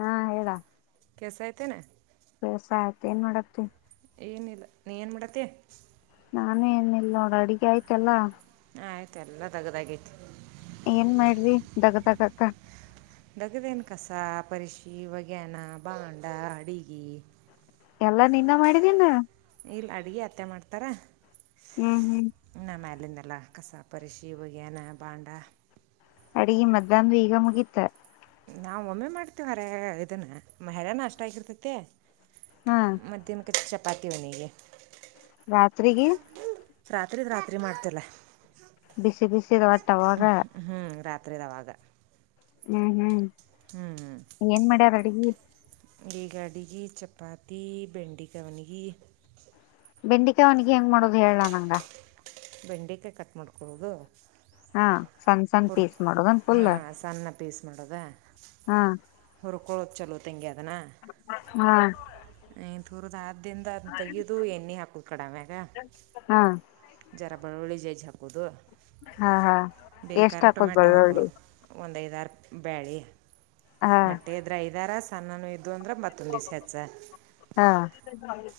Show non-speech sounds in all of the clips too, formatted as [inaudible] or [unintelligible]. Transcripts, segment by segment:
ಹಾ ಹೇಳ ಕೆಸಾಯತೆನೆ ಆಯ್ತ ಏನ್ ಮಾಡಕ್ ಏನಿಲ್ಲ ನೀ ಏನ್ ಮಾಡತಿ ನಾನು ಏನ ಇಿಲ್ಲ ನೋಡ ಅಡ್ಗೆ ಆಯ್ತಲ್ಲಾ ಹ ಆಯ್ತ ಎಲ್ಲಾ ತಗದಗೈತಿ ಏನ್ ಮಾಡ್ರಿ ದಗದಗಕ್ಕ ಡಗದೇಿನ ಕಸ ಪರಿಶಿ ವಗಾನ ಭಾಂಡಾ ಅಡುಿಗೆ ಎಲ್ಲ ನಿಂದ ಮಾಡಿದೀನ್. ಇಲ್ ಅಡಗಿ ಅತ್ತೆ ಮಾಡ್ತಾರಾ. ಹ್ಮ್ ಹ್ಮ್. ಅಲ್ಲಿಂದಲ್ಲ ಕಸ ಪರಿಶಿ ಒಗ್ಯನ ಭಾಂಡ. ಅಡಿಗಿ ಮಧ್ಯಾಹ್ದ್ ಈಗ ಮುಗೀತ. ನಾವ್ ಒಮ್ಮೆ ಮಾಡ್ತಿವ್ ವರೆ ಇದನ್ನ ಮೆರನ್ನ ಅಷ್ಟ್ ಆಗಿರ್ತೈತಿ. ಹಾ ಮಧ್ಯನಕ್ ಚಪ್ ಪಾತಿ ವನಿಗೆ. ರಾತ್ರಿಗಿ ರಾತ್ರಿ ರಾತ್ರಿ ಮಾಡ್ತೆಲ್ಲ. ಬಿಸಿ ಬಿಸಿ ರೊಟ್ಟವಾಗ. ತ್ರೆದವಾಗ. ಹ್ಮ್ ಹ್ಮ್. ಏನ್ ಮಾಡ್ಯರ್ ಅಡ್ಗಿ. ಇಗ್ ಅಡಿಗಿ ಚಪಾತಿ ಬೆಂಡಿಕಾಯ್ ವನ್ಗಿ. ಬೆಂಡಿಕ ವನಿಗೆ ಹೆಂಗ್ ಮಾಡೋದ್ ಹೇಳ ನಂಗ. ಬೆಂಡಕಾಯ್ ಕಟ್ ಮಾಡ್ಕೊಳ್ಳೊದು. ಹಾ ಸಣ್ಣ ಸಣ್ಣ ಪೀಸ್ ಮಾಡೊದೆನ್ ಫುಲ್ ಹಾಂ ಸಣ್ಣ ಪೀಸ್ ಹಾ. ಕೊಳ್ ಚಲೋ ತಂಗ್ಯಾದ್. ಇನ್ನ ಹ್ಮ್ ಹಥರೋದ ಿಂದ ಅ ತೆಗದುು ಎಣ್ಣೆ ಹಾಕುದ್ ಕಡಮ್ಯಾಗ ಹಾ ಜರ ಬಳ್ಳುಳ್ಳಿ ಜಜ್ಜಿ ಹಾಕೂದ ಹಾ ಹಾ ಎಷ್ಟ ಹಾಕದ ಬೆಳ್ಳುಳಿ ದ ಬೇಳ ಮಟ್ಟೆ ಅದ್ರ ಐದಾರ ಸಾನು ಅೊಂದ್ರ ಮತಂಡ ಸ್ಯಾಚ್ಚ ಹಾ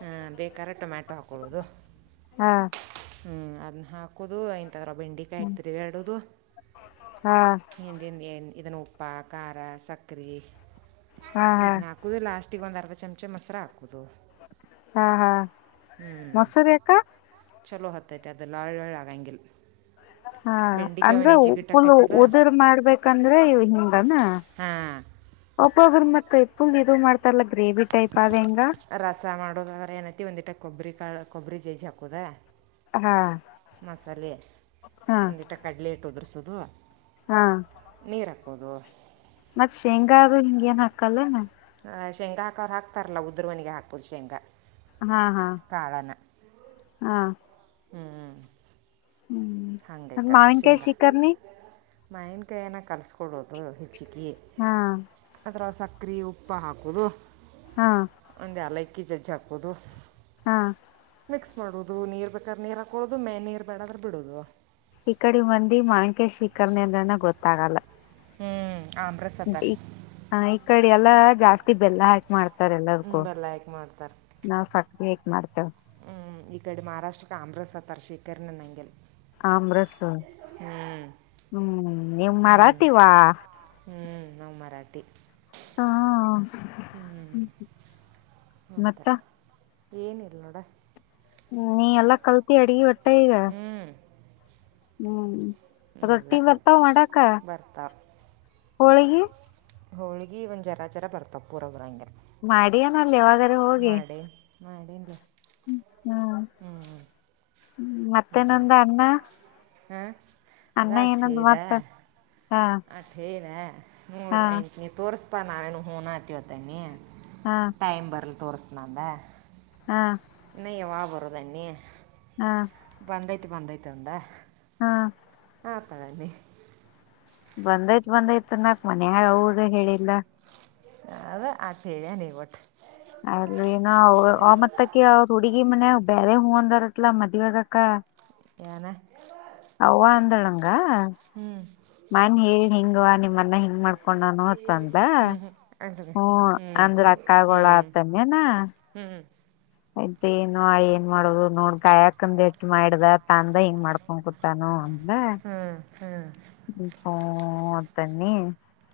ಹ ಬೇಕಾರ ಟೊಮ್ಯಾಟೊ ಹಾಕೊಳ್ಳೋದು ಹಾ ಹ್ಮ್ ಅದನ್ನ ಹಾಕುದು ರ ಬೆಂಡಿ ಹಾ ಕಾಯ್ತರಿ ಎರಡದು ಹಾ ಹಿಂದ ಇದನ್ನು ಉಪ್ಪ ಖಾರ ಸಕ್ಕರೆೆ ಇದ್ ಹಾ ನಾಲ್ಕದು ಲಾಸ್ಟ್ಗ ಒಂದ ಚಮಚ ಮಸ್ ತತ್ರ ಹಾ ಹಾ ಹ್ಞೂ ಮಸೂರಿ ಯಾಕ ಚಲೋ ಹತ್ತಟ ಅದಲ್ಲ ಆಳ್ ವಳ ಆಾಗಂಗಗೆ ಹಾ ಅಂದ್ರೆ ಪುಲ್ ಆಕೈತಿಲ್ಲ ಉದರ್ ಮಾಡ್ಬೇಕಂದ್ರೆ ಹಿಂದನಾ ಹಾಂ ಒಬ್ಬೊಬ್ಬ್ರ ಮತ್ತ ುಲ್ ಇದು ಮಾಡ್ತಾರಲ್ಲ ಗ್ರೇವಿ ಟೈಪ್ ಅದ ಹೆಂಗ ರಸ ಮಾಡೋದಾದ್ರ ಏನತಿ ಒಂದಿಟ ಕೊಬ್ಬರಿ ಕಾ ಕೊಬ್ಬರಿ ಚಿ ಹಕ್ಕುದಾ ಹಾ ಮಸಾಲೆ ಹಾ ಒಂದಿಟ ಕಡಲೆ ಇಟ್ಟದ್ರ ಸ ಬ ಹಾ ಕೂದುವ ಮತ್ತ್ ಶೇಂಗಾದೂ ಹಿಂಗ ಏನ್ ಹಾಕಲ್ಲ ಶೇಂಗ ಹಾಕೋ್ ಹಾಕ್ತಾರಲ್ಲ ಉದ್ರ ಮನಿಗೆ ಹಾಕ್ಬೋದು ಶೇಂಗಾ ಹಾ ಹಾ ಹಾ ಹ್ಮ್್ಮ ಹ್ಮ್ ಮಾವಿನ್ ಕಾಯ ಶಿಕಾರನ ಮಯನ್ ಕಾಯನ ಕಲ್ಸ್ಕಡೋದು. ಚಿಕಿ ಹಾ ಅದ್ರೋಸಾಕ್. ತ್ರೀ ಉಪ್ಪ ಹಾಕೊದು. ಹಾ ಒಂದ್ ಯಲಕ್ ಕಿ ಜಜ್ ಹಾಕೋದು. ಹಾ ಮಿಕ್ಸ್ ಮಾಡೋದು ನೀರ್ ಬೇಕರ್ ನೀರ್ ಹಾಕೊಳೋದು ಮೇ ನೀರ್ ಬೇಡದ್ರೆ ಬಿಡೊದು. ಈ ಕಡಿ ಮಂದಿ ಮಾಣಿಕ್ಯ ಶಿಕರ್ನೆದಾನ ಗೊತ್ತಾಗಲ್ಲ. ಹ್ಮ್ ಆಮ್ರಸ್ ಹ್ಮ್ ಅತ್ತಾರ ಇ ಹ ಈ ಕಡೆ ಎಲ್ ಲ್ಲ ಜಾಸ್ತಿ ಬೆಲ್ಲ ಹಾಕ್ ಮಾಡ್ತ್ ತರ್ ಎಲ್ಲದುಕ್ಕು ಹ್ಞೂ ಲೈಕ್ ಮಾಡ್ತಾರೆ ನಾವ್ ಸಕ್ರೆ ಹಾಕ್ ಮಾಡ್ ತ. ಹ್ಮ್ ಈ ಕಡೆ ಮಹಾರಾಷ್ಟ್ರಕ್ಕೆ ಆಮ್ರಸ್ತ್ತಾರ ಶೇಖರಣೆ ಅನ್ನಗಿಲ್. ಅಮ್ರಸ ಹ್ಮ್. ನೀವ್ ಹ್ಮ್ ಮರಾಠಿವಾ. ಟಿ. ಹಾ ಹ್ಮ್ ಹೌದ ಮತ್ತ ಏನಲ್ ನೋಡ ನೀ ಎಲ್ಲಾ ಕಲ್ತಿ ಅಡ್ಗಿ ಬರ್ತ ಈಗ ಹ್ಮ್ ಹ್ಮ್ ಎಲ್ಲ ರೊಟ್ಟಿ ಕಲ್ತೆ ಬರ್ತಾವ ಮಾಡಕ ಬರ್ತಾವ ಹೋಳಿಗೆ ಹೋಳಗಿ ಒ್ ಜರ ಜರ ಬರ್ತಾವ ಪೂರವಬರ ಹಂಗೆ ಮಾಡಿನ ಇಲ್ಲವಾದ್ರೆ ಹೋಗಿ ಮಾಡ ರ ಹ್ಮ್ ಹ್ಮ್ ಹ್ಮ ಮತ್ತೆ ನಂದ ಅಣ್ಣ ಹ್ಮ ಅದ ಅಷ್ಟ ಠೀಕ ಆ ಹ ಅ ಠೀಕ ಆ ನೋಡ್ ಹಾ ಐತ್ ನೀ ತೋರಿಸ ಅಪ್ಪ ನಾವೇನು ಹೂನ ಹತ್ತತತನಿ ಹಾ ಟೈಮ್ ಬರ್ಲಿ ತೋರಿಸ್ ನಲ್ಲ ಹಾ ನಯ್ಯವಾ ಬರೋದನ್ನಿ ಹಾ ಆ ಬಂದೈತ ಅಂದ ಹಾ ಹ ಅಪದನ್ನೆ ಬಂದೈತ್ ಬಂದೈತ್ ನಾಕ್ ಮನ್ ಅವಾಗ ಹೇಳಿಲ್ಲ ಅವ ಆಥ ಹೇಳ್ಯ ನೀ ಒಟ್ಟ ಅದು ಏನ ಆ ಮತ್ತಕ್ಕೆ ಹುಡುಗಿ ಮನೆ ಬೇರೆ ಹೂ ಬಂದಾರಲ್ಲ ಮದುವಗಕ್ಕ ಏನ ಅವ್ವ ಅಂದಳಂಗ ಹ ಹ್ಞೂ ಮನ್ ಹೇಳ ಹಿಂಗುವ ನಿಮ್ಮನ್ನ ಹ ಹ ಹಕೊಂಡಾನ ಹತಂದ ಹ್ಞೂ ಹ್ಞೂ ಅಂತದೆ ಹ ಹ್ಞೂ ಅಂದ್ರ ಹ್ಞೂ ಅಕ್ಕಗೋಳ ಆತನ್ಯನ ಹ್ಞೂ ಆಯ್ತ್ ಏನು ಏನ್ ಮಾಡದು ನೋಡ್ ಗಾಯಾಕಂದ ಎಷ್ಟ್ ಮಾಡ್ದ ತ ಅಂದ ಹೆಂಗ್ ಮಾಡ್ಕೊಂಡ್ ಕುತಾನು ಅಂದ ಹ್ಞೂ ಹ್ಞೂ ಹ್ಞೂ ಇ ತನ್ನಿ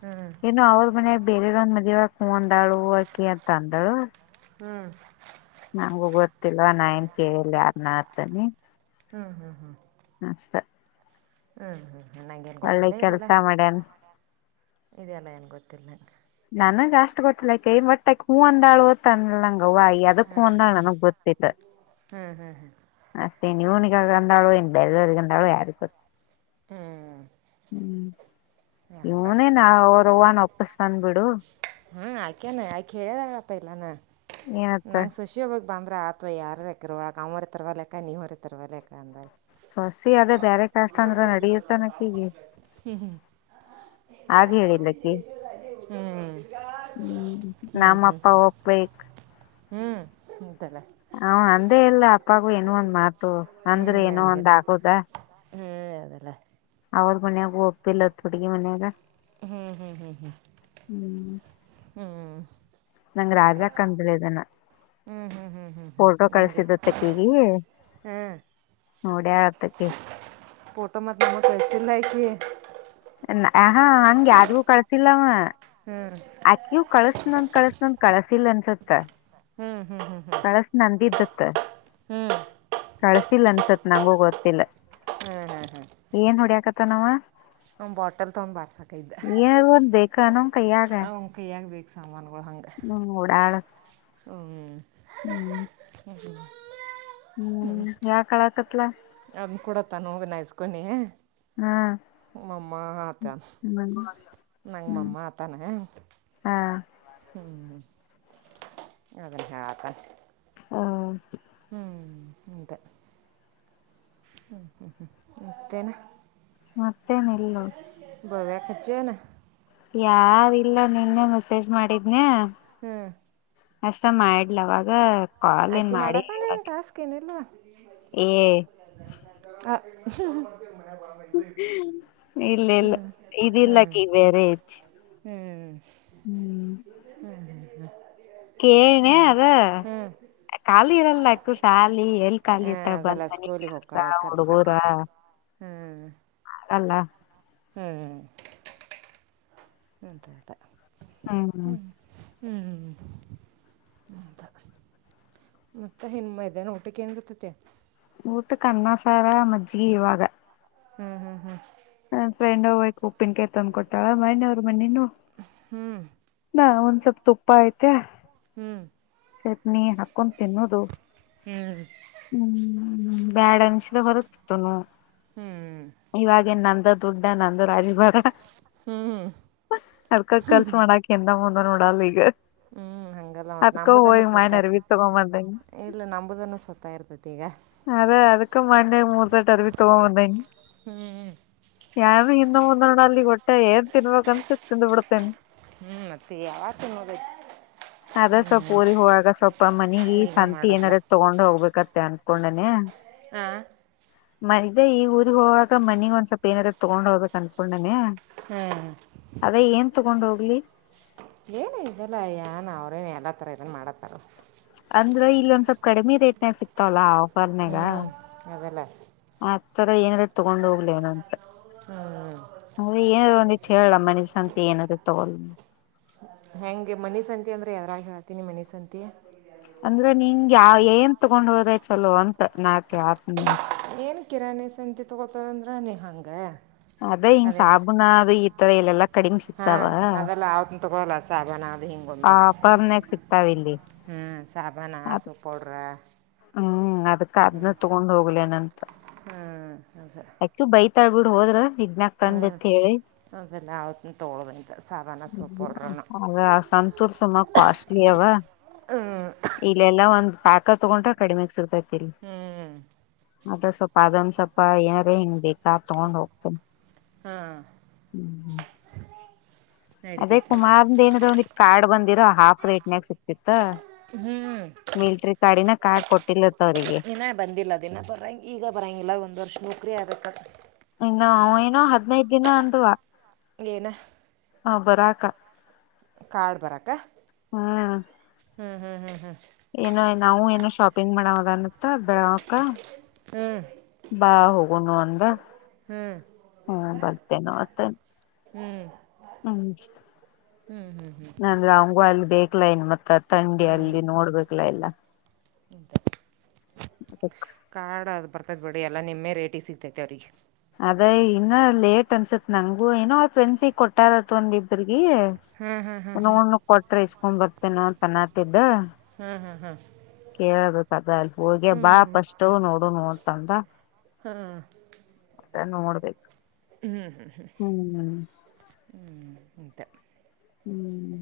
ಹ್ಞೂ ಹ್ಞೂ ಏನು ಅವ್ರ ಮನೆಯಾಗ ಬೇರೆರನ್ನ ಮದೆವ ಆಗಕ್ಕೆ ಹೂ ಅಂದಾಳು ಆಕೆ ಅಂತ ಅಂದಾಳು ಹ್ಮ್ ನಂಗು ಗೊತ್ತಿಲ್ವಾ ನಾ ನ್ ಕೇಳಲ್ಲಿ ಯಾರ್ನ ಅತನಿ ಹಾ ಹಾ ಹಾ ಅಷ್ಟೇ ಹ್ಮ್ ಹ್ಮ್ ಒಳ್ಳೆ ಕೆಲ್ಸ ಮಾಡ್ಯನ್ ಇದೆಲ್ಲ ಏನು ಗೊತ್ತಿಲ್ಲ ನನಗೆ ಅಷ್ಟು ಗೊತ್ತಲಕೈ ಬಟ್ಟ ಹೂ ಅಂತ ಒಂದಾಳುವ ತಂದ ನಂಗವ ಎದುಕ್ ಹ್ಮ ಅಂದಾಳು ನನಗ್ ಗೊತ್ತಿಲ್ಲ ಹ್ಞೂ ಹ್ಞೂ ಹ್ಞೂ ಅಷ್ಟೇ ನೀವನಿಗ ಅಂದಾಳುವ ಎ ಬೇರೆದವ್ರರಿಗಂದಳು ಯಾರ ಗೊತ್ತು ಹ್ಮ್ ಹ ಬರ್ರ ಇವನೇನ್ ಅವ್ರವ್ವನ್ ಒಪ್ಪಸ್ತಾನ್ ಬಿಡು ಹ್ಮ್ ಆಯಕ್ಯನು ಆಕೆ ಹೇಳ್ಯದಾರಪ್ಪ ಇಲ್ಲಾನ ಏನತ್ತ ನಂಗ್ ಸುಶ್ಯೋವಗ್ ಬಂದ್ರ ಆತ್ವಾ ಯಾರಕ್ಕಿರ [unintelligible] ತಿರ್ವ ಲೆಕ್ಕ ನೀವರಿ ತಿರ್ವ ಲೆಕ್ಕ ಅಂದ. ಸೊಸಿ ಅದೇ ಬ್ಯಾರೆ ಕ್ಯಸ್ಟ್ ಅಂದ್ರ ನಡಿಯು ತಾನ್ ಆಕಿಗೆ. ಅಗ್ ಹೇಳಿಲ್ಲಕಿ ಮ ಹ್ಞೂ ನಮ್ ಅಪ್ಪ ಒಪ್ಬೇಕ್ ಹ್ಮ್ ಹ್ಮ್. ಹು ಅಂದೇ ಇಲ್ಲ ಅಪ್ಪಾಗು ಏನೋ ಒಂದ್ ಮಾತು ಅಂದ್ರೆ ಏನೋ ಒಂದ್ ಆಗೋದ. ಹೆ ಅದೆಲ್ಲ. ಅವ್ರ್ ಮನ್ಯಾಗು ಒಪ್ಪಿಲ್ಲ ತೊಡ್ಗಿ ಮನ್ಯಾಗ. ಹ್ಮ್ ಹ್ಮ್ ಹ್ಮ್ ಹ್ಮ್. ಹ್ಮ್ ಹ್ಮ್ ನಂಗ್ ಅಂತ ರಾಜ ಕಂದ್ರೆ ಇದನ ಹ್ಮ್ ಹ್ಮ್ ಹ್ಮ್ ಹ್ಮ್ ಹ್ಮ್ ಫೋಟೋ ನಂಗೆ ಕಳಿಸಿದತಕ್ಕೀಗಿ ಹಾ ನೋಡ್ಯಾ ಆತಕಿ. ಫಟೋ ಮತ್ [unintelligible] ಕಳ್ಸಿಲ್ಲ ಆಕಿ. ನ್ ಹ ಹಾ ಹಂಗ್ ಯಾದ್ಗೂ ಕಳ್ಸಿಲ್ಲವ. ಅಕಿಯೂ ಕಳ್ಸ್ತನಂತ್ ಕಳ್ಸೀತಿನಂತ್ ಕಳ್ಸಿಲ್ ಅನ್ಸುತ್ತ. ಹ್ಮ್ ಹ್ಮ್ ಹ್ಮ್ ಹ್ಮ್. ತ್ತ ಹ್ಮ್ ಕಳ್ಸಿಲ್ಲ ಅನ್ಸತ್ ನಂಗ ಗೊತ್ತಿಲ್ಲ ಏನ್ ಹೊುಡ್ಯಾಕತ ನಾವ ಒ ಬಾಟಲ್ ತೊಂಡ್ ಬಾರ್ಸಕ ಇದ್ದ ಏನ್ ಒಂದ್ ಬೇಕ ನಮ್ ಕೈಯಾಗ ಅವ ಅ ಕೈ್ಯಾಗ ಬೇಕು ಸಾಮಾನುಗಳು ಹಂಗ ಹ್ಮ್ ಓಡಾಳ ಹ್ಞ ಹ್ಮ್ ಹ ಹ್ಮ್ ಯಾ ಕಳಕ ಲ ಅದ್ ಕುೂಡತ್ತಾನ ಹೂವ ನಾಯಸ್ಕನಿ ಹಾ ಮಮ್ಮ ಆತ ಹ್ಮ್ ನಂಗ ಹ್ಮ್ ಮಮ್ಮ ಆತಾನೇ ಹಾ ಹ್ಮ್್ಮ್ ಅದ್ರೆ ಹ ಆತ ಹ ಹ್ಮ್ ಹಂತ ಹ್ಮ್ ಹ್ಮ್ ಹ್ಮ್ ಮತ್ತೇನಾ ಮತ್ತೇನ್ ಇಲ್ಲ ಬವ್ಯಾಖರ್ಚನ ಯಾರಿಲ್ಲ ನಿನ್ನ ಮೆಸೇಜ್ ಮಾಡಿದ್ನಿ ಹ್ಮ್ ಹಸ ಮಾಡಡ್ಲವಾಗ ಆಕಿ ಮಾಡತಾನೇ ನ್ ಟಾಸ್ಕ್ ಏನಲ್ವಾ ಏ ಹ್ಮ್ ಹ್ಮ ಇಲ್ಲ ಇಲ್ಲ ಇದ ಇಲ್ಲಕ್ಕಿ ಬೇರೆ ಐತಿ ಹ್ಞ [unintelligible] ಹ್ಮ್ ಹ್ಮ ಕೇಳ್ನ ಅದ ಖಾಲಿ ಇರಲ್ಲ ಅಕ್ಕ ಸಾಲಿ ಎಲ್ಲಿ ಖಾಲಿ ಇರ್ತ ಬಂದ ಅದೆಲ್ಲ ಮನಗ್ ಸ್ಕೂಲಿಗೆ ಕೆಲ್ಸ ಹೋಗ್ತಾಳೆ ಹುಡುಗೋರ ಕಲ್ಸಕ್ಕೆ ಅಲ್ಲ ಹ್ಮ್ ಹ್ಮ ಅಂತೆ ಅ ಹ್ಮ್ ಹ್ಮ್ ಹ್ಮ್ ಹದ ಮತ್ತೆ ಹೆನ್ಮ್ಮ ಇದಾನ ಊಟಕ್ಕೆ ಏನ ಇರ್ತೆತಿ ಊಟಕ್ಕ ಅಣ್ಣ ಸಾರ ಮಜ್ಜಿ ಇವಾಗ ಹ್ಮ್ ಹ್ಮ್ ಹ್ಮ್ ಹ ಫ್ರೆಂಡ್ ಹ್ಕ್ ಉಪ್ಪಿನ ಕಾಯಿ ತಂದ್ ಕೊಟ್ಟಳ ಮಣ್ಣವ್ರರು ಮನೆನೊ ಸ ತು [unintelligible] ಪೈತ ಹ್ಞೂ ಸರಿ ನೀ ಹಾಕೊಂಡ ತಿನ್ನೋದು ಹ್ಮ್ ಹ್ಮ್ ಬ್ಯಾಡ ಅನ್ಸಿದ ಹೊರತ್ತತ್ತುನು ಹ್ಞೂ ಹ್ಞೂ ಇವಾಗೇನ್ ನಮ ದುಡ್ಡ ನಂದ ರಾಜಭಾರ ಹ್ಮ್್ಮ್ ಅದ್ಕ ಹ್ಮ್ ಖರ್ಚು ಮಾಡಾಕ್ ಹಿಂದ ಮುಂದ ನೋಡಲ್ಲ ಈಗ ಹಂಗಲ್ಲ ಮ ಅದ್ಕ ನಂಬುದನ್ನು ಹೋಗಿ ಸತ್ತ ಮಣ್ಣ ಇರ್ತ ಅರ್ಬಿ ತಗೊಂಡ್ ಬಂದೇನಿ ಇಲ್ಲ ನಂಬುದನ್ನು ಸತ್ತ ಇರ್ತತಿ ತೇಗ ಅದೇ ಅದಕ್ಕ ಮಂಡೆ ಮೂರು ಹ್ಞೂ [unintelligible] ಸೊ ಏನ್ ತಿನ್ನಬೇಕ ಅನಸುತ್ತ ತಿಂದು ಬಿಡತಿನಿ ಹ್ಮ್ ಮತ್ತ ಯವತನ್ನೋದ ಅದ ಸ್ವಲ್ಪ ಊರಿ ಹೋವಾಗ ಸ್ವಲ್ಪ ಮನಿಗಿ ಈಗ ಸಂತಿ ಮಾಡೋದ್ಲ ಏನರ ತಗೊಂಡ ಹೋಗಬೇಕತ್ತ ಮತ್ತೆ ಅನ್ಕೊಂಡನನೆ [inaudible] ಹಾ ಮನೆ ಈ ಊಗ ಹೋಗಾಗ ಮನಿಗಿ ಏನರ ಸ್ವಲ್ಪ ತಗೊಂಡ್ ಹೋಗ್ಬೇಕ ಅಂತ ಅನ್ಕೊಂಡಿನಿ ಹ್ಞೂ ಅದೇ ಏನ್ ತಗೊಂಡ ಹೋಗ ಅಲಿ ಏನ ಇದೆಲ್ಲ ಅಯ್ಯಾನ ಅವ್ರೇನ್ ಎಲ್ಲತರ ಇದನ್ ಮಾಡತ್ತಾರ ಅಂದ್ರ ಇಲ್ಲ ಒಂದ್ ಸ್ವಲ್ಪ್ ಕಡಿಮೆ ರೇಟ ಇನ್ನೇನು ಸಿಗ್ತಾವಲ್ಲಾ ಪರ್ನೆಗ ಹ್ಮ್ ಅದಲ್ಲ ಆತ ಈ ತರ ಏನಾದ ತಗೊಂಡ ಹೋಗ್ಲೇ ಅಂತ ಹ್ಮ್ ಅದೇ ಏನಾದೂ ಒಂದಿಟ್ಟು ಹೇಳಲ್ಲ ಮನಸಂತ ಏನಾದ್ೂ ತಗೊಲ್ ಹೆಂಗೆ ಮನೀ ಸಂತಿ ಅಂದ್ರೆ ಯಾವಾರಾಗ ಹೇಳ್ತೀನಿ ಮಣೀ ಸಂತಿ ಅಂದ್ರೆ ನಿಂಗ ಯ ಏನ್ ತಗೊಂಡ ಹೋದ ಚಲೋ ಅಂತ ನಾಕೆ ಆತ್ ಏನ್ ಕಿರಾಣಿ ಸಂತಿ ತಗೋತದಂದ್ರ ನೀ ಹಂಗ ಅದೇ ಹಿಂಗ್ ಅದೇನ್ ಸಾಬೂನ ಅದು ಈ ತರ ಇಲ್ಲೆಲ್ಲಾ ಕಡಿಮಿ ಹಾ ಸಿಕ್ತಾವ ಅದೆಲ್ಲ ಅವತನ್ ತಗೊಲ್ಲ ಸಾಬಾನ ಅದು ಹಿಂಗೊಮ್ಮೆ ಆ ಆಫರ್ನ್ಯಾಗ ಸಿಕ್ತಾವ ಇಲ್ಲಿ ಹ್ಮ್ ಸಾಬಾನ ಆ ಹಸೂ ಪೌಡ್ರ ಹ್ಮ್ ಅದ ದ ಅದನ್ನ ತಗೊಂಡ್ ಹೋಗ್ಲನಂತ ಹ್ಞೂ ಅದು ಆ ಬೈ ತಳ್ಬ ಬಿಿ ಹೋದ್ರ ಹ್ಞೂ ಇಗ್ನಕ್ಂದತ್ ಹೇಳಿ ಅವೆಲ್ಲ ಅವತ್ತನ್ನ ತಗೊಳ್ಳೋದಂತ ಸಾಬಾನ ಸೋಪ್ ಪೌಡ್ರನ ಅ ಸಂತೂರ್ ಸುಮ ಕಾಸ್ಟ್ಲಿ ಅವವ ಹ್ಞೂ ಇಲ್ಲಲ್ಲಾ ಒಂದ ಪ್ಯಾಕ ತಗೊಂಡ್ರೆ ಕಡಿಮೆ ಸಿಗ್ತೈತ್ ಹ್ಞೂ ಮ ಸ್ ಪಾದಂಸ ಪಾ ಏನಾರ ಹಿಂಗ್ ಬೇಕ್ ಯ ತಗೊಂಡ್ ಹೋಗ್ತಿನ್ ಹಾಂ ಹ್ಮ ಹ್ಮ್. ಅದೇ ನಡಿತೈತಿ ಕುಮಾರ್ದೆನವಂದೆ ಕಾರ್ಡ್ ಬಂದ್ ಇದಿರೋ ಹಾಫ್ ರೇಟ್ನಗ್ ಸಿಕಿತ್. ದ ಮಿಲ್ಟ್ರಿ ಕಾರ್ಡಿನ. ಕಾಡ್ ದಿನ ಬಂದಿಲ್ಲ ದಿನ ಬರಂಗ್ ಈಗ ಬರಂಗಿಲ್ಲ ಒಂದ್ ವರ್ಷ ನೌಕ್ರಿ ಆಗುತ್ ತ್ತ. ಇನ್ನೊ ಅವ ಏನೋ ಹದ್ನೈದ್ ದಿನ ಅಂದ್ವಾ. ಏನ. ಹಾ ಬರಕ. ಕಾರ್ಡ್ ಬರಕ. ಹಾ ಹ್ಮ್ ಹ್ಮ್ ಹ್ಮ್ ಹ್ಮ್. ಏನೋ ನಾವು ಏನೋ ಶಾಪಿಂಗ್ ಮಾಡವಗಲ್ ತ ಬೆಳಕ ಹ್ಮ್ ಬಾ ಹೋಗ್ ಒನ್ ಒಂದ. ಹ್ಮ್ ಹಾ ಬರ್ತೇನೆ ಮತ್ತ ಹ್ಮ್ ಹ್ಮ್ ನಂದ್ರೆ ಅವಂಗೂ ಅಲ್ಲಿ ಬೇಕ ೈನ್ ಮತ್ತ ಂಡಿ ಅಲ್ಲಿ ನೋಡ್ಬೇಕಲ ಎಲ್ಲ ಹ್ಮ್ ಅದಕ್ ಕಾಡ ಅದ ಬರ್ತ ಬಿಡಿ ಎಲ್ಲ ನಿಮ್ಮೆ ರೇಟಿ ಸಿಗ್ತೈತೆ ಅವ್ರಿಗೆ ಅದ ಇನ್ನ ಲೇಟ್ ಅನ್ಸತ್ ನಂಗಗು ಏೋ ಆ ಫ್ರೆಂಡ್ಸಗ್ ಕೊಟ್ಟಾರತ್ ಒಂದ ಇಬ್ಬ್ರ ಹ್ಮ್ ಹ್ಮ್ ನೋ ಕೊಟ್ರೆ ಒಂಬತ್ತ ನೋ ತನ್ನತಿದ್ದ ಹ್ಮ್ ಹ್ಮ್ ಹಾ ಕೇಳಬೇಕ ಅದ ಅಲ್ಲಿ ಹೋಗಿ ಬಾ ಸ್ ನೋಡು ನೋಡ್ತಂದ ನೋಡ್ಬೇಕು ಹ್ಮ್ ಹ್ಮ್ ಹ್ಮ್ ಹ ಇಂತ ಹ್ಮ್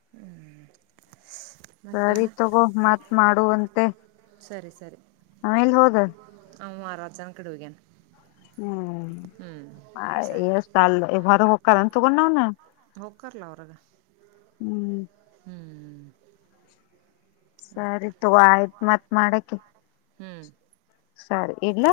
[unintelligible] ಸರಿ ಮತ್ತೇನ ತಗೋ ಮತ್ತ್ ಮಾಡುವಂತೆ ಆವೆಲ್ ಹೋದ. ಅವ್ ಮಾರಾಚನ್ ಕಡೆ ಹೊಗ್ಯನ. ಹ್ಮ್ ಅ ಎ ಸರಿ ಸ್ಟಾಳ್ದೆ ಹೊರ ಹೊಕ್ಕರೆನ್ ತಗೊಂಡ್ ನಾನ. ಇರ್ತಲ್ಲ ಹೊರಗ. ಹ್ಮ್ ಸರಿ ಹೋಗ್ತಾರೆ ತೊಗೊ ಆಯ್ತ್ ಮತ್ ಮಾಡಕಿ. ಹ್ಮ್ ಸರಿ ಇಡ್ಲ.